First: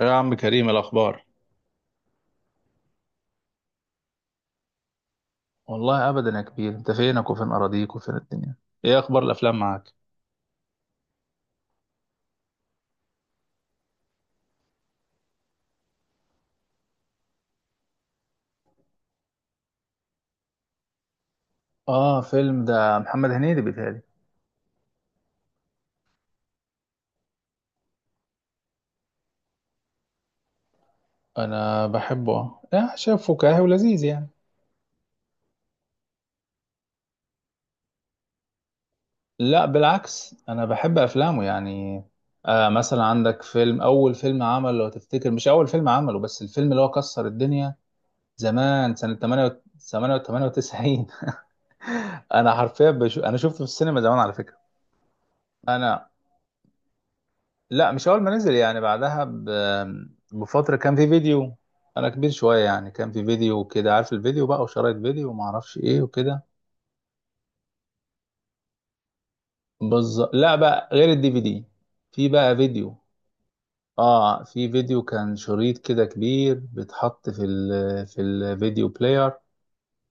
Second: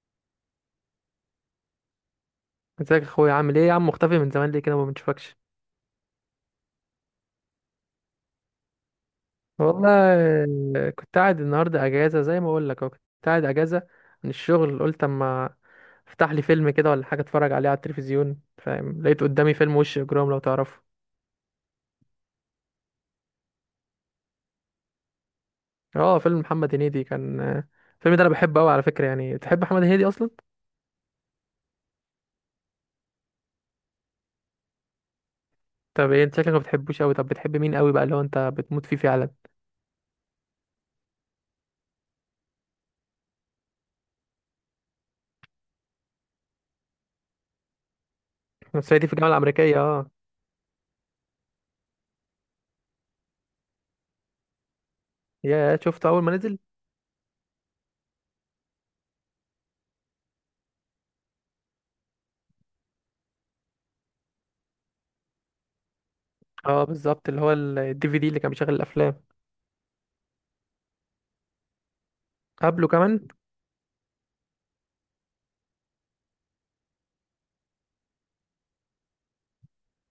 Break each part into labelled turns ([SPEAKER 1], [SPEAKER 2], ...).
[SPEAKER 1] يا عم كريم، الأخبار.
[SPEAKER 2] ازيك يا اخويا؟ عامل ايه يا عم؟ مختفي من زمان ليه كده؟ ما بنشوفكش.
[SPEAKER 1] والله ابدا يا كبير، انت فينك وفين اراضيك وفين الدنيا؟ إيه أخبار الأفلام
[SPEAKER 2] والله.
[SPEAKER 1] معاك؟
[SPEAKER 2] كنت قاعد النهارده اجازه، زي ما اقول لك أهو، كنت قاعد اجازه من الشغل. قلت اما افتح لي فيلم كده ولا حاجه اتفرج عليه على التلفزيون، فاهم. لقيت قدامي فيلم وش اجرام، لو تعرفه.
[SPEAKER 1] اه، فيلم ده محمد هنيدي بيتهيألي.
[SPEAKER 2] اه، فيلم محمد هنيدي. كان الفيلم ده انا بحبه قوي على فكره. يعني تحب محمد هنيدي اصلا؟
[SPEAKER 1] أنا بحبه، يعني شايف فكاهي ولذيذ يعني.
[SPEAKER 2] طب ايه؟ انت شكلك ما بتحبوش قوي. طب بتحب مين قوي بقى، اللي هو انت بتموت فيه فعلا؟
[SPEAKER 1] لا، بالعكس انا بحب افلامه يعني. مثلا عندك فيلم، اول فيلم عمل، لو تفتكر. مش اول فيلم عمله، بس الفيلم اللي هو كسر الدنيا
[SPEAKER 2] أنا
[SPEAKER 1] زمان،
[SPEAKER 2] صعيدي في
[SPEAKER 1] سنة
[SPEAKER 2] الجامعه الامريكيه، اه.
[SPEAKER 1] 98. انا حرفيا بشو... انا شفته في السينما زمان على فكرة.
[SPEAKER 2] يا، شفته
[SPEAKER 1] انا
[SPEAKER 2] اول ما نزل.
[SPEAKER 1] لا، مش اول ما نزل، يعني بعدها بفتره كان في فيديو. انا كبير شويه، يعني كان في فيديو كده، عارف الفيديو بقى، وشرايط فيديو وما اعرفش ايه وكده.
[SPEAKER 2] اه، بالظبط، اللي هو الدي في دي اللي كان بيشغل الافلام.
[SPEAKER 1] بالظبط، لا بقى، غير الـDVD. في بقى
[SPEAKER 2] قبله
[SPEAKER 1] فيديو.
[SPEAKER 2] كمان.
[SPEAKER 1] اه، في فيديو كان شريط كده كبير، بيتحط في في الفيديو بلاير،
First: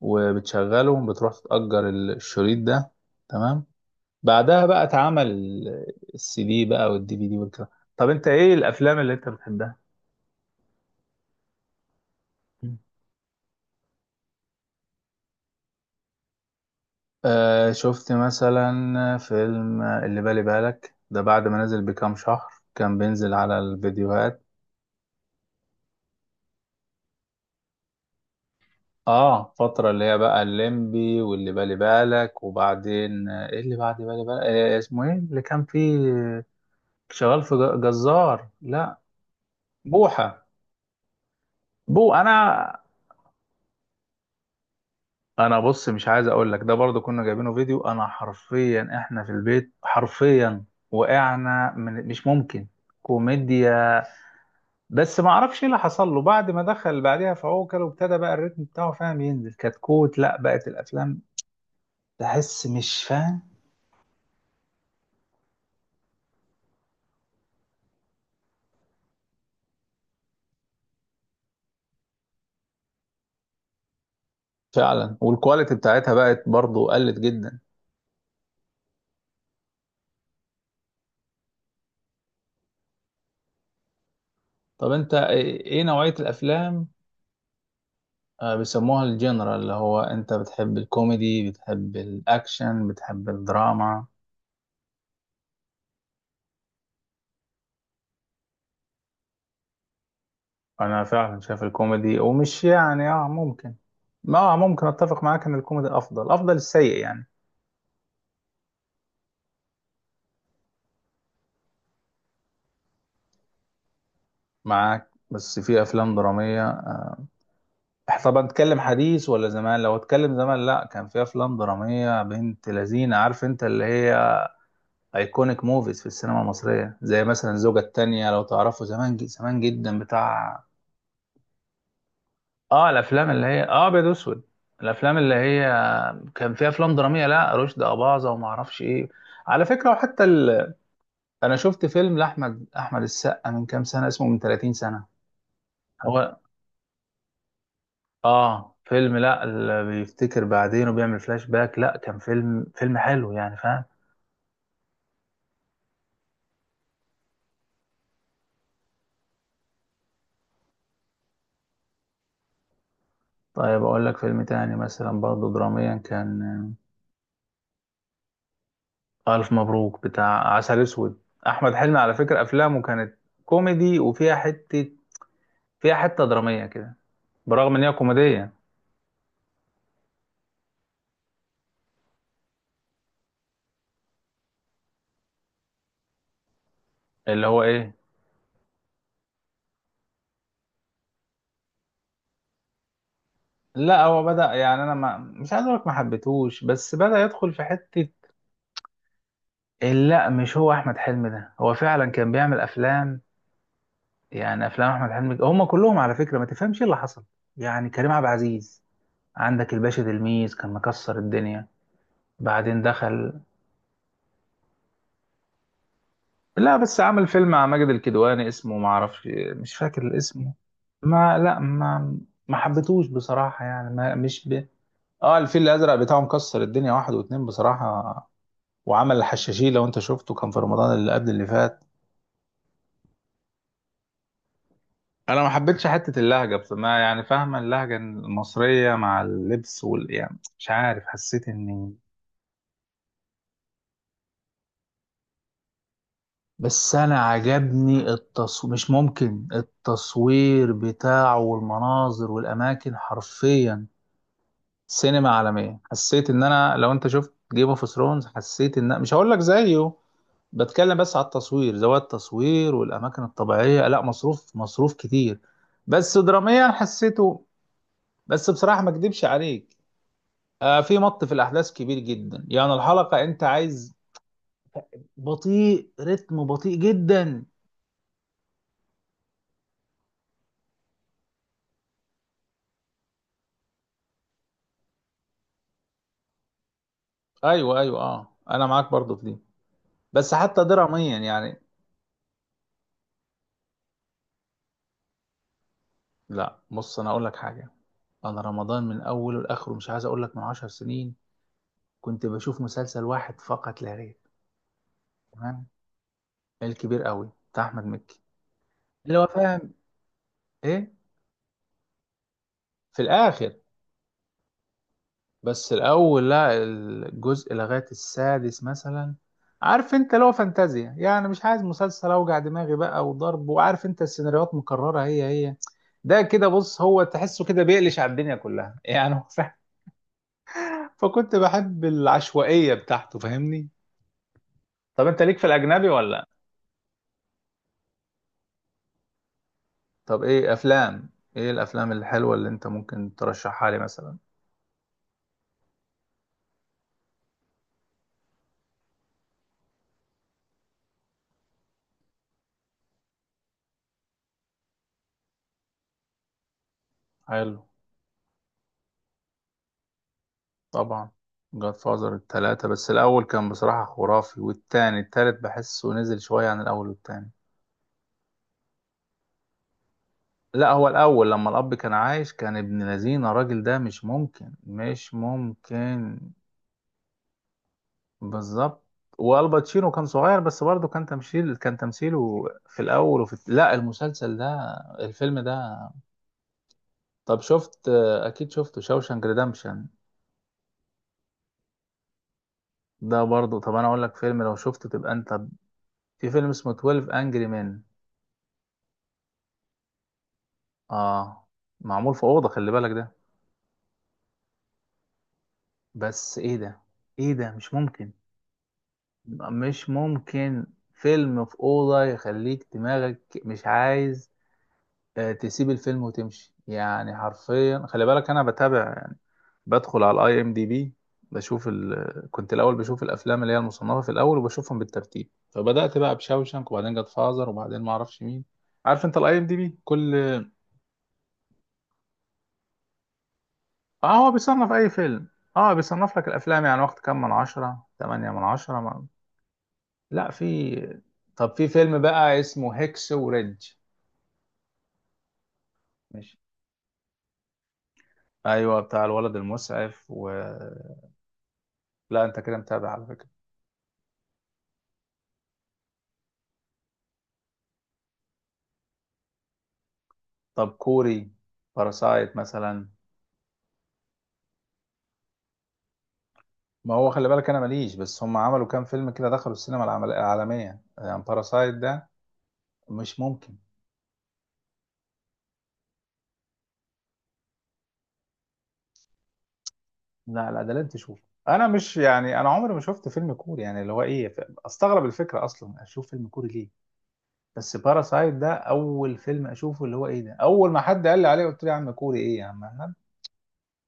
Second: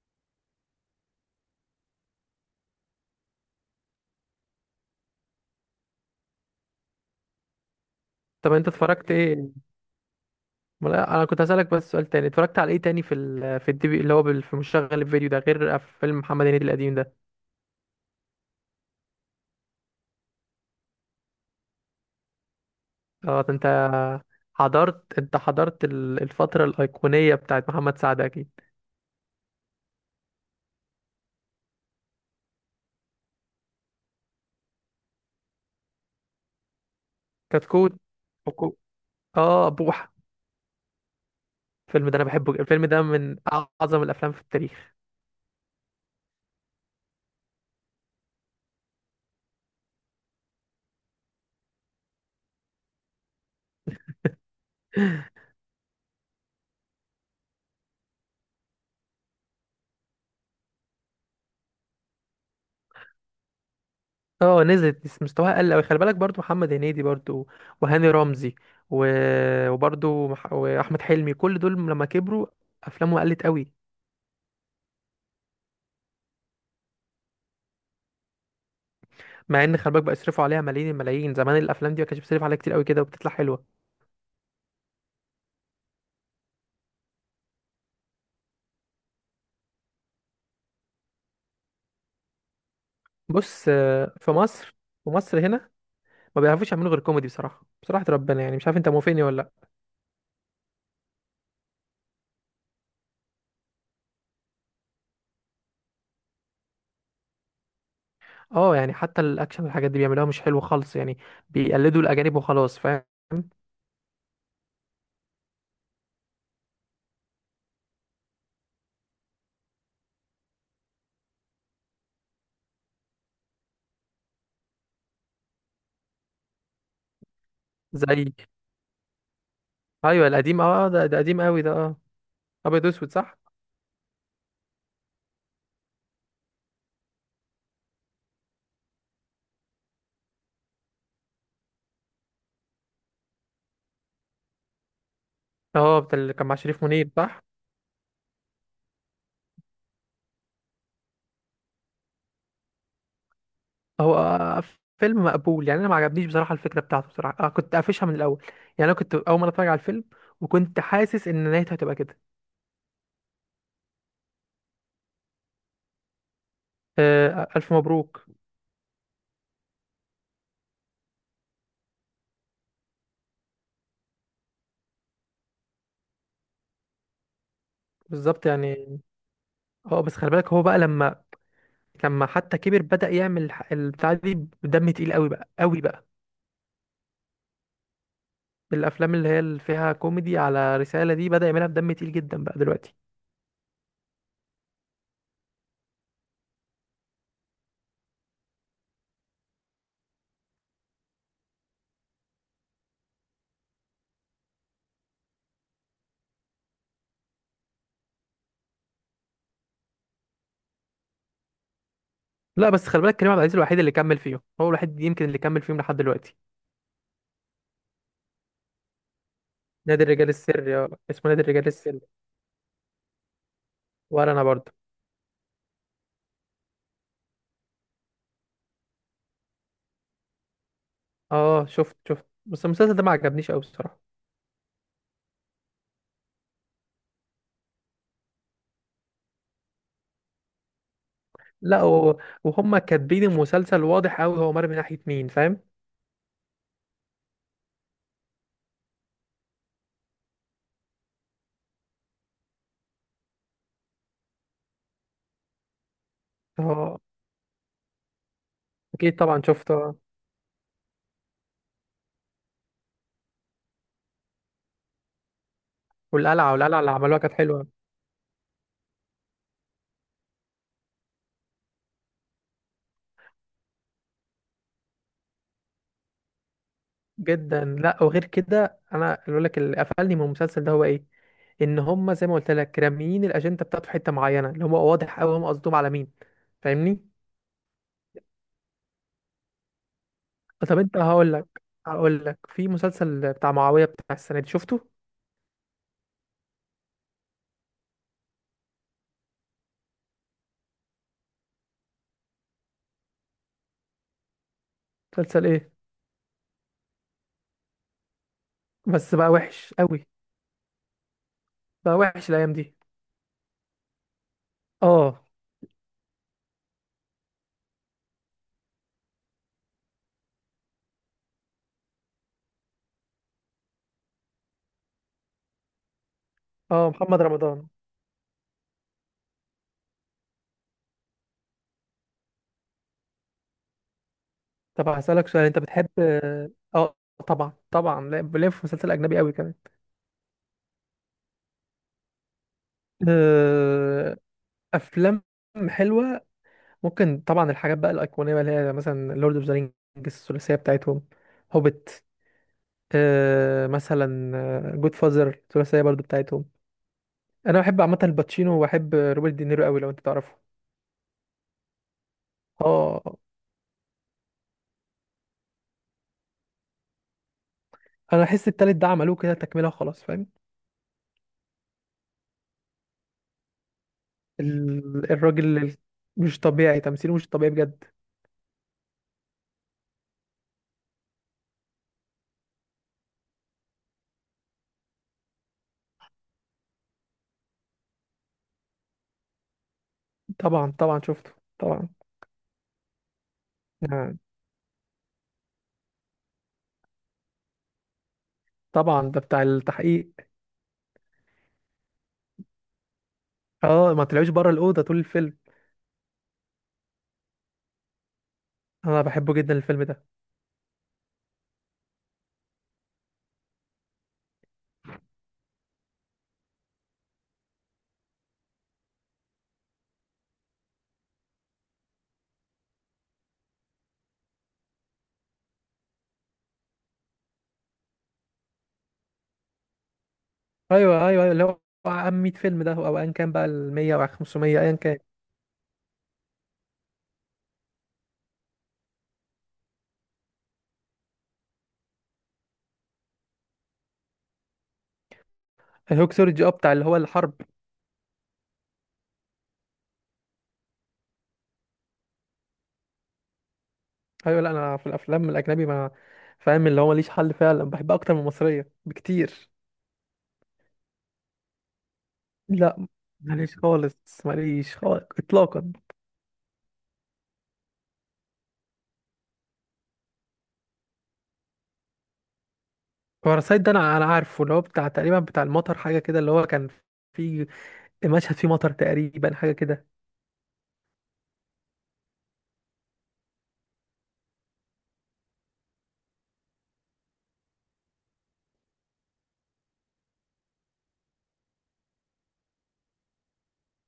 [SPEAKER 1] وبتشغله، بتروح تتأجر الشريط ده. تمام. بعدها بقى اتعمل الـCD بقى، والدي في دي والكلام. طب انت ايه
[SPEAKER 2] طب انت
[SPEAKER 1] الافلام
[SPEAKER 2] اتفرجت
[SPEAKER 1] اللي انت
[SPEAKER 2] ايه؟
[SPEAKER 1] بتحبها؟
[SPEAKER 2] ما لا، انا كنت هسألك بس سؤال تاني. اتفرجت على ايه تاني في في الدي في، اللي هو في مشغل الفيديو ده، غير فيلم محمد هنيدي القديم ده؟
[SPEAKER 1] شفت مثلا فيلم اللي بالي بالك ده، بعد ما نزل بكام شهر كان بينزل
[SPEAKER 2] اه، ده
[SPEAKER 1] على
[SPEAKER 2] انت
[SPEAKER 1] الفيديوهات.
[SPEAKER 2] حضرت الفترة الأيقونية بتاعت محمد سعد، اكيد.
[SPEAKER 1] اه، فترة اللي هي بقى الليمبي، واللي بالي بالك، وبعدين ايه اللي بعد بالي بالك؟ اسمه ايه اللي كان فيه شغال في
[SPEAKER 2] كتكوت.
[SPEAKER 1] جزار؟
[SPEAKER 2] كتكوت.
[SPEAKER 1] لا.
[SPEAKER 2] اه، بوحة.
[SPEAKER 1] بوحة.
[SPEAKER 2] الفيلم ده انا
[SPEAKER 1] انا،
[SPEAKER 2] بحبه جدا. الفيلم ده من اعظم الافلام في التاريخ.
[SPEAKER 1] انا بص، مش عايز اقول لك، ده برضو كنا جايبينه فيديو، انا حرفيا احنا في البيت حرفيا وقعنا من، مش ممكن، كوميديا. بس ما اعرفش ايه اللي حصل له بعد ما دخل بعدها في عوكل، وابتدى بقى الريتم بتاعه، فاهم، ينزل كتكوت، لا بقت الافلام تحس مش فاهم.
[SPEAKER 2] اه، نزلت بس مستواها قل قوي. خلي بالك، برضو محمد هنيدي، برضو وهاني رمزي و... وبرضو واحمد حلمي، كل دول لما كبروا افلامهم قلت قوي.
[SPEAKER 1] فعلا، والكواليتي بتاعتها بقت برضو قلت جدا.
[SPEAKER 2] مع ان خلي بالك بقى يصرفوا عليها ملايين الملايين، زمان الافلام دي ما كانش بيصرف عليها كتير قوي كده وبتطلع حلوه.
[SPEAKER 1] طب انت ايه، نوعية الافلام، بيسموها الجنرال، اللي هو انت بتحب الكوميدي، بتحب الاكشن، بتحب
[SPEAKER 2] بص،
[SPEAKER 1] الدراما؟
[SPEAKER 2] في مصر هنا ما بيعرفوش يعملوا غير كوميدي، بصراحه بصراحه ربنا. يعني مش عارف، انت موافقني ولا لا؟
[SPEAKER 1] انا فعلا شايف الكوميدي، ومش يعني، ممكن ما آه، ممكن اتفق معاك ان الكوميدي افضل، افضل السيء يعني.
[SPEAKER 2] اه، يعني حتى الاكشن والحاجات دي بيعملوها مش حلوه خالص. يعني بيقلدوا الاجانب وخلاص، فاهم.
[SPEAKER 1] معاك، بس في افلام درامية. طب هنتكلم حديث ولا زمان؟ لو اتكلم زمان، لا كان في افلام دراميه بنت لذينه، عارف انت، اللي هي ايكونيك موفيز في السينما المصريه، زي مثلا الزوجه
[SPEAKER 2] زي،
[SPEAKER 1] التانية لو تعرفوا، زمان زمان جدا،
[SPEAKER 2] ايوه، القديم،
[SPEAKER 1] بتاع
[SPEAKER 2] اه، ده قديم قوي ده، اه، ابيض
[SPEAKER 1] اه
[SPEAKER 2] واسود،
[SPEAKER 1] الافلام
[SPEAKER 2] صح؟
[SPEAKER 1] اللي هي اه ابيض واسود. الافلام اللي هي كان فيها افلام دراميه، لا رشدي اباظه وما اعرفش ايه، على فكره. انا شفت فيلم لاحمد، احمد السقا، من كام سنه، اسمه من 30 سنه.
[SPEAKER 2] اه، بتاع اللي
[SPEAKER 1] هو،
[SPEAKER 2] كان مع شريف منير، صح؟
[SPEAKER 1] اه فيلم، لا، اللي بيفتكر بعدين وبيعمل فلاش باك، لا كان فيلم، حلو يعني، فاهم.
[SPEAKER 2] هو فيلم مقبول يعني، انا ما عجبنيش بصراحه. الفكره بتاعته بصراحه، كنت قافشها من الاول. يعني انا كنت اول مره اتفرج على الفيلم وكنت حاسس ان نهايته هتبقى كده.
[SPEAKER 1] طيب اقول لك فيلم تاني مثلا برضه دراميا كان،
[SPEAKER 2] ألف مبروك.
[SPEAKER 1] الف مبروك، بتاع عسل اسود. احمد حلمي على فكرة افلامه كانت كوميدي وفيها حتة، فيها حتة درامية كده، برغم ان هي
[SPEAKER 2] بالظبط
[SPEAKER 1] كوميدية.
[SPEAKER 2] يعني. اه بس خلي بالك، هو بقى لما حتى كبر بدأ يعمل البتاع دي بدم تقيل قوي بقى، قوي بقى.
[SPEAKER 1] اللي هو ايه؟
[SPEAKER 2] الأفلام اللي هي اللي فيها كوميدي على رسالة دي بدأ يعملها بدم تقيل جدا بقى دلوقتي.
[SPEAKER 1] لا، هو بدأ يعني انا، ما، مش عايز اقول لك ما حبيتهوش، بس بدأ يدخل في حتة لا، مش هو احمد حلمي، ده هو فعلا كان بيعمل افلام، يعني افلام احمد حلمي هم كلهم على فكره، ما تفهمش ايه اللي حصل. يعني كريم عبد العزيز، عندك الباشا تلميذ كان مكسر الدنيا،
[SPEAKER 2] لا
[SPEAKER 1] بعدين
[SPEAKER 2] بس خلي بالك، كريم
[SPEAKER 1] دخل.
[SPEAKER 2] عبد العزيز الوحيد اللي كمل فيهم. هو الوحيد يمكن اللي كمل فيهم لحد دلوقتي.
[SPEAKER 1] لا بس عمل فيلم مع ماجد الكدواني اسمه ما اعرفش، مش فاكر
[SPEAKER 2] نادي الرجال
[SPEAKER 1] الاسم.
[SPEAKER 2] السري. اه، اسمه
[SPEAKER 1] ما،
[SPEAKER 2] نادي
[SPEAKER 1] لا،
[SPEAKER 2] الرجال السري.
[SPEAKER 1] ما حبيتهوش بصراحه يعني، ما،
[SPEAKER 2] ولا أنا
[SPEAKER 1] مش ب...
[SPEAKER 2] برضه.
[SPEAKER 1] اه، الفيل الازرق بتاعه مكسر الدنيا، واحد واتنين بصراحه. وعمل الحشاشين لو انت شفته، كان في رمضان اللي قبل اللي
[SPEAKER 2] اه
[SPEAKER 1] فات.
[SPEAKER 2] شفت بس المسلسل ده ما عجبنيش قوي، الصراحة.
[SPEAKER 1] انا ما حبيتش حته اللهجه، بس ما يعني فاهمه اللهجه المصريه مع اللبس يعني، مش عارف، حسيت
[SPEAKER 2] لا
[SPEAKER 1] اني،
[SPEAKER 2] وهم كاتبين المسلسل، واضح قوي هو مر من ناحية مين، فاهم.
[SPEAKER 1] بس انا عجبني التصوير، مش ممكن التصوير بتاعه والمناظر والاماكن حرفيا. سينما عالميه، حسيت ان انا لو
[SPEAKER 2] اه،
[SPEAKER 1] انت شفت جيم اوف ثرونز، حسيت ان، مش
[SPEAKER 2] أكيد
[SPEAKER 1] هقول لك
[SPEAKER 2] طبعا
[SPEAKER 1] زيه،
[SPEAKER 2] شفته.
[SPEAKER 1] بتكلم بس على التصوير، زوايا التصوير والاماكن الطبيعيه، لا مصروف مصروف كتير، بس
[SPEAKER 2] والقلعه
[SPEAKER 1] دراميا
[SPEAKER 2] والقلعه اللي عملوها كانت
[SPEAKER 1] حسيته.
[SPEAKER 2] حلوه
[SPEAKER 1] بس بصراحه ما اكدبش عليك، في الأحداث كبير جدا يعني، الحلقة أنت عايز، رتم بطيء جدا.
[SPEAKER 2] جدا. لا، وغير كده انا اللي بقول لك، اللي قفلني من المسلسل ده هو ايه؟ ان هم، زي ما قلت لك، راميين الاجنده بتاعته في حته معينه، اللي هو واضح قوي هم قصدهم على مين، فاهمني؟
[SPEAKER 1] أيوه، أيوه، أنا معاك برضو في دي، بس حتى
[SPEAKER 2] طب انت،
[SPEAKER 1] دراميا
[SPEAKER 2] هقول لك
[SPEAKER 1] يعني.
[SPEAKER 2] هقول لك في مسلسل بتاع معاويه بتاع السنه دي، شفته؟
[SPEAKER 1] لا، بص أنا أقول لك حاجة. أنا رمضان من أوله لآخره، مش عايز أقول لك من 10 سنين، كنت بشوف مسلسل واحد فقط لا غير.
[SPEAKER 2] مسلسل
[SPEAKER 1] تمام.
[SPEAKER 2] ايه؟
[SPEAKER 1] الكبير قوي بتاع أحمد مكي،
[SPEAKER 2] بس
[SPEAKER 1] اللي هو،
[SPEAKER 2] بقى
[SPEAKER 1] فاهم،
[SPEAKER 2] وحش قوي.
[SPEAKER 1] إيه
[SPEAKER 2] بقى وحش الايام دي.
[SPEAKER 1] في الآخر.
[SPEAKER 2] اه.
[SPEAKER 1] بس الأول، لا، الجزء لغاية السادس مثلا، عارف انت، لو فانتازيا يعني، مش عايز مسلسل اوجع دماغي بقى وضرب، وعارف انت السيناريوهات مكررة هي هي، ده كده، بص
[SPEAKER 2] اه،
[SPEAKER 1] هو
[SPEAKER 2] محمد
[SPEAKER 1] تحسه كده
[SPEAKER 2] رمضان.
[SPEAKER 1] بيقلش على الدنيا كلها يعني، هو فاهم، فكنت بحب العشوائية بتاعته فاهمني.
[SPEAKER 2] طب
[SPEAKER 1] طب انت
[SPEAKER 2] هسألك
[SPEAKER 1] ليك
[SPEAKER 2] سؤال،
[SPEAKER 1] في
[SPEAKER 2] انت
[SPEAKER 1] الأجنبي
[SPEAKER 2] بتحب؟
[SPEAKER 1] ولا لأ؟
[SPEAKER 2] اه، طبعا طبعا. بلف في مسلسل اجنبي قوي كمان.
[SPEAKER 1] طب ايه أفلام، ايه الأفلام الحلوة اللي انت ممكن ترشحها لي مثلا؟
[SPEAKER 2] آه، افلام حلوه ممكن طبعا. الحاجات بقى الأيقونية بقى، اللي هي مثلا لورد اوف ذا رينجز، الثلاثية بتاعتهم، هوبت، مثلا جود فازر، الثلاثية برضو بتاعتهم. أنا
[SPEAKER 1] حلو.
[SPEAKER 2] بحب عامة الباتشينو، وبحب روبرت دينيرو قوي لو أنت تعرفه.
[SPEAKER 1] طبعا. جاد فازر التلاتة، بس
[SPEAKER 2] اه،
[SPEAKER 1] الأول كان بصراحة خرافي، والتاني التالت بحسه نزل شوية عن الأول والتاني.
[SPEAKER 2] أنا أحس التالت ده عملوه كده تكملة خلاص، فاهم.
[SPEAKER 1] لا، هو الأول لما الأب كان عايش كان ابن لذينة، الراجل ده مش ممكن، مش
[SPEAKER 2] الراجل
[SPEAKER 1] ممكن.
[SPEAKER 2] مش طبيعي تمثيله، مش طبيعي بجد.
[SPEAKER 1] بالظبط. والباتشينو كان صغير بس برضه كان تمثيله في الأول، وفي، لا، المسلسل ده، الفيلم ده. طب شفت، أكيد شفته، شوشانك ريدمشن؟
[SPEAKER 2] طبعا، طبعا شفته، طبعا.
[SPEAKER 1] ده برضه. طب أنا أقول لك
[SPEAKER 2] آه،
[SPEAKER 1] فيلم لو شفته تبقى أنت، في فيلم اسمه 12 أنجري مان.
[SPEAKER 2] طبعا، ده بتاع التحقيق.
[SPEAKER 1] اه، معمول في اوضه، خلي بالك ده.
[SPEAKER 2] اه، ما طلعوش بره الأوضة طول الفيلم.
[SPEAKER 1] بس ايه ده، ايه ده، مش ممكن،
[SPEAKER 2] أنا بحبه جدا الفيلم
[SPEAKER 1] مش
[SPEAKER 2] ده.
[SPEAKER 1] ممكن. فيلم في اوضه يخليك دماغك مش عايز، تسيب الفيلم وتمشي، يعني حرفيا خلي بالك انا بتابع يعني، بدخل على الـIMDb، كنت الاول بشوف الافلام اللي هي المصنفه في الاول، وبشوفهم بالترتيب، فبدات بقى بشاوشنك، وبعدين جت فازر، وبعدين ما اعرفش مين، عارف انت الـIMDb، كل
[SPEAKER 2] ايوه، ايوه، أيوه، اللي هو عام 100 فيلم ده او ايا كان بقى ال 100 او
[SPEAKER 1] اه هو
[SPEAKER 2] 500
[SPEAKER 1] بيصنف
[SPEAKER 2] ايا
[SPEAKER 1] اي
[SPEAKER 2] كان.
[SPEAKER 1] فيلم. اه بيصنف لك الافلام يعني، واخد كام من عشرة، 8/10، ما... لا في، طب في فيلم بقى اسمه هيكس وريدج. ماشي.
[SPEAKER 2] الهوكسولوجي، اه، بتاع اللي هو الحرب.
[SPEAKER 1] ايوه، بتاع الولد المسعف لا انت كده متابع على فكرة.
[SPEAKER 2] ايوه، لا انا في الافلام الاجنبي، ما، فاهم، اللي هو ماليش حل فعلا. بحبها اكتر من المصريه بكتير.
[SPEAKER 1] طب كوري، باراسايت
[SPEAKER 2] لا،
[SPEAKER 1] مثلا.
[SPEAKER 2] ماليش خالص، ماليش خالص اطلاقا.
[SPEAKER 1] ما هو خلي بالك، انا ماليش، بس هم عملوا كام فيلم كده دخلوا السينما العالمية، يعني باراسايت ده مش ممكن.
[SPEAKER 2] باراسايت ده انا عارفه، اللي هو بتاع تقريبا، بتاع المطر حاجه كده، اللي هو كان في مشهد فيه مطر تقريبا، حاجه كده.
[SPEAKER 1] لا لا، ده لازم تشوفه. انا مش يعني انا عمري ما شفت فيلم كوري، يعني اللي هو ايه، استغرب الفكرة اصلا اشوف فيلم كوري ليه. بس باراسايت ده اول فيلم اشوفه اللي هو ايه، ده اول ما حد قال لي عليه قلت له يا عم، كوري ايه يا عم أحمد؟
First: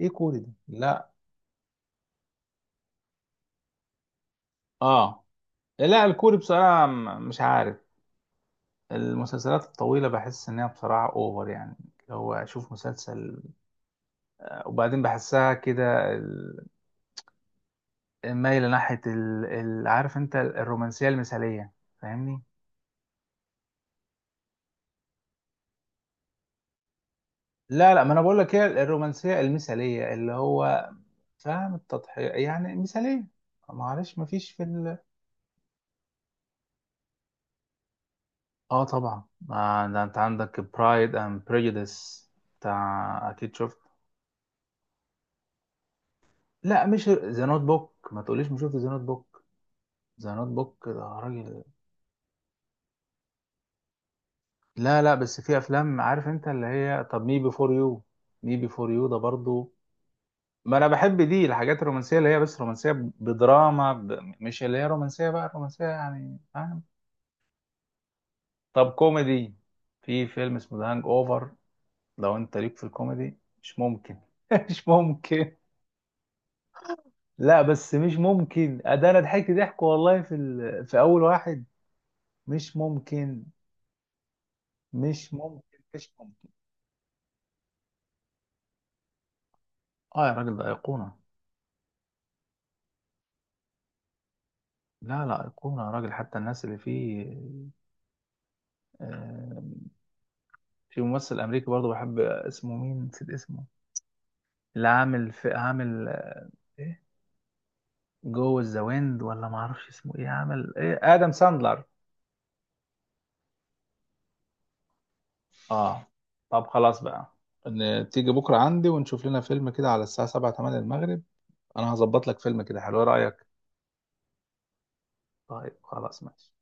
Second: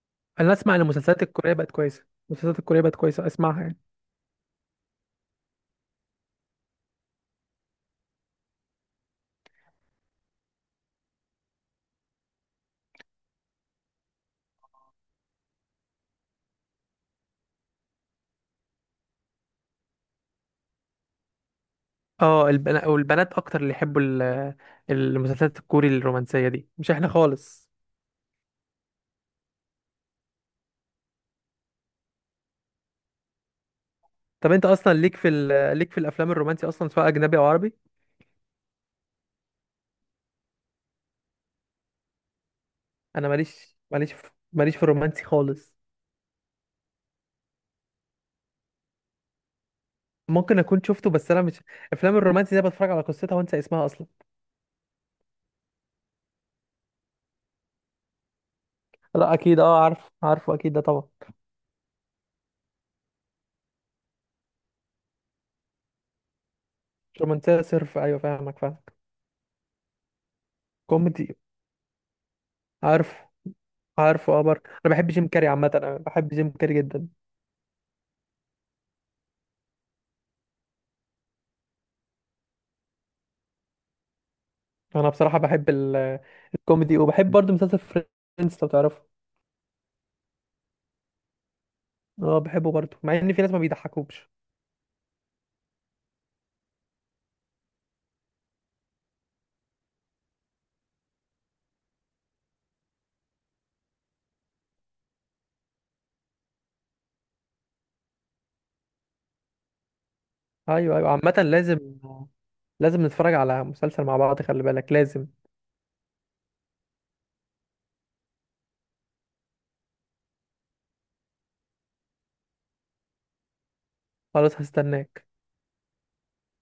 [SPEAKER 1] ايه كوري ده؟
[SPEAKER 2] انا اسمع ان
[SPEAKER 1] لا.
[SPEAKER 2] المسلسلات الكوريه بقت كويسه. المسلسلات الكوريه بقت كويسه، اسمعها يعني.
[SPEAKER 1] اه. لا الكوري بصراحه مش عارف، المسلسلات الطويله بحس انها بصراحه اوفر يعني، اللي هو اشوف مسلسل وبعدين بحسها كده مايله ناحيه عارف انت الرومانسيه المثاليه، فاهمني؟
[SPEAKER 2] اه، البنات او البنات اكتر اللي يحبوا المسلسلات الكوري الرومانسيه دي، مش احنا خالص.
[SPEAKER 1] لا لا، ما انا بقول لك هي الرومانسيه المثاليه، اللي هو فاهم، التضحيه يعني مثاليه، معلش، ما فيش
[SPEAKER 2] طب
[SPEAKER 1] في
[SPEAKER 2] انت اصلا
[SPEAKER 1] ال...
[SPEAKER 2] ليك في الافلام الرومانسي اصلا، سواء اجنبي او عربي؟
[SPEAKER 1] اه، طبعا. ده انت عندك برايد اند بريجوديس
[SPEAKER 2] انا
[SPEAKER 1] بتاع، اكيد
[SPEAKER 2] ماليش
[SPEAKER 1] شفت.
[SPEAKER 2] ماليش في ماليش في الرومانسي خالص.
[SPEAKER 1] لا، مش ذا نوت بوك، ما تقوليش ما شفت ذا نوت بوك، ذا نوت
[SPEAKER 2] ممكن اكون
[SPEAKER 1] بوك ده
[SPEAKER 2] شفته، بس انا مش.
[SPEAKER 1] راجل.
[SPEAKER 2] افلام الرومانسي دي بتفرج على قصتها وانسى اسمها اصلا.
[SPEAKER 1] لا لا، بس في افلام، عارف انت اللي هي، طب مي بيفور يو، مي بيفور يو ده
[SPEAKER 2] لا، اكيد،
[SPEAKER 1] برضو،
[SPEAKER 2] اه عارف، عارفه اكيد
[SPEAKER 1] ما
[SPEAKER 2] ده
[SPEAKER 1] انا
[SPEAKER 2] طبعا.
[SPEAKER 1] بحب دي الحاجات الرومانسيه، اللي هي بس رومانسيه بدراما ب... مش اللي هي رومانسيه بقى رومانسيه يعني، فاهم.
[SPEAKER 2] مش رومانسيه صرف، ايوه فاهمك، فاهم.
[SPEAKER 1] طب كوميدي، في فيلم اسمه ذا هانج
[SPEAKER 2] كوميدي.
[SPEAKER 1] اوفر، لو انت ليك في
[SPEAKER 2] عارف،
[SPEAKER 1] الكوميدي مش ممكن.
[SPEAKER 2] عارفه. اه برضه
[SPEAKER 1] مش
[SPEAKER 2] انا بحب جيم كاري
[SPEAKER 1] ممكن،
[SPEAKER 2] عامه، انا بحب جيم كاري جدا.
[SPEAKER 1] لا، بس مش ممكن ده، انا ضحكت ضحك والله في ال... في اول واحد، مش ممكن،
[SPEAKER 2] انا
[SPEAKER 1] مش
[SPEAKER 2] بصراحه بحب
[SPEAKER 1] ممكن، مش ممكن.
[SPEAKER 2] الكوميدي، وبحب برضه مسلسل فريندز، لو تعرفه.
[SPEAKER 1] اه، يا راجل ده ايقونه.
[SPEAKER 2] اه، بحبه برضه، مع ان في ناس ما بيضحكوش.
[SPEAKER 1] لا لا، ايقونه يا راجل، حتى الناس اللي فيه. آه في ممثل امريكي برضه بحب اسمه، مين، نسيت اسمه، اللي عامل في، عامل ايه، جو ذا ويند، ولا ما اعرفش اسمه ايه، عامل
[SPEAKER 2] ايوه،
[SPEAKER 1] ايه،
[SPEAKER 2] ايوه،
[SPEAKER 1] ادم
[SPEAKER 2] عامة لازم،
[SPEAKER 1] ساندلر.
[SPEAKER 2] لازم نتفرج على مسلسل مع بعض خلي بالك، لازم.
[SPEAKER 1] اه، طب خلاص بقى، ان تيجي بكره عندي ونشوف لنا فيلم كده على الساعه 7 8 المغرب، انا هظبط لك فيلم كده حلو. ايه رايك؟
[SPEAKER 2] خلاص، هستناك.
[SPEAKER 1] طيب، خلاص، ماشي.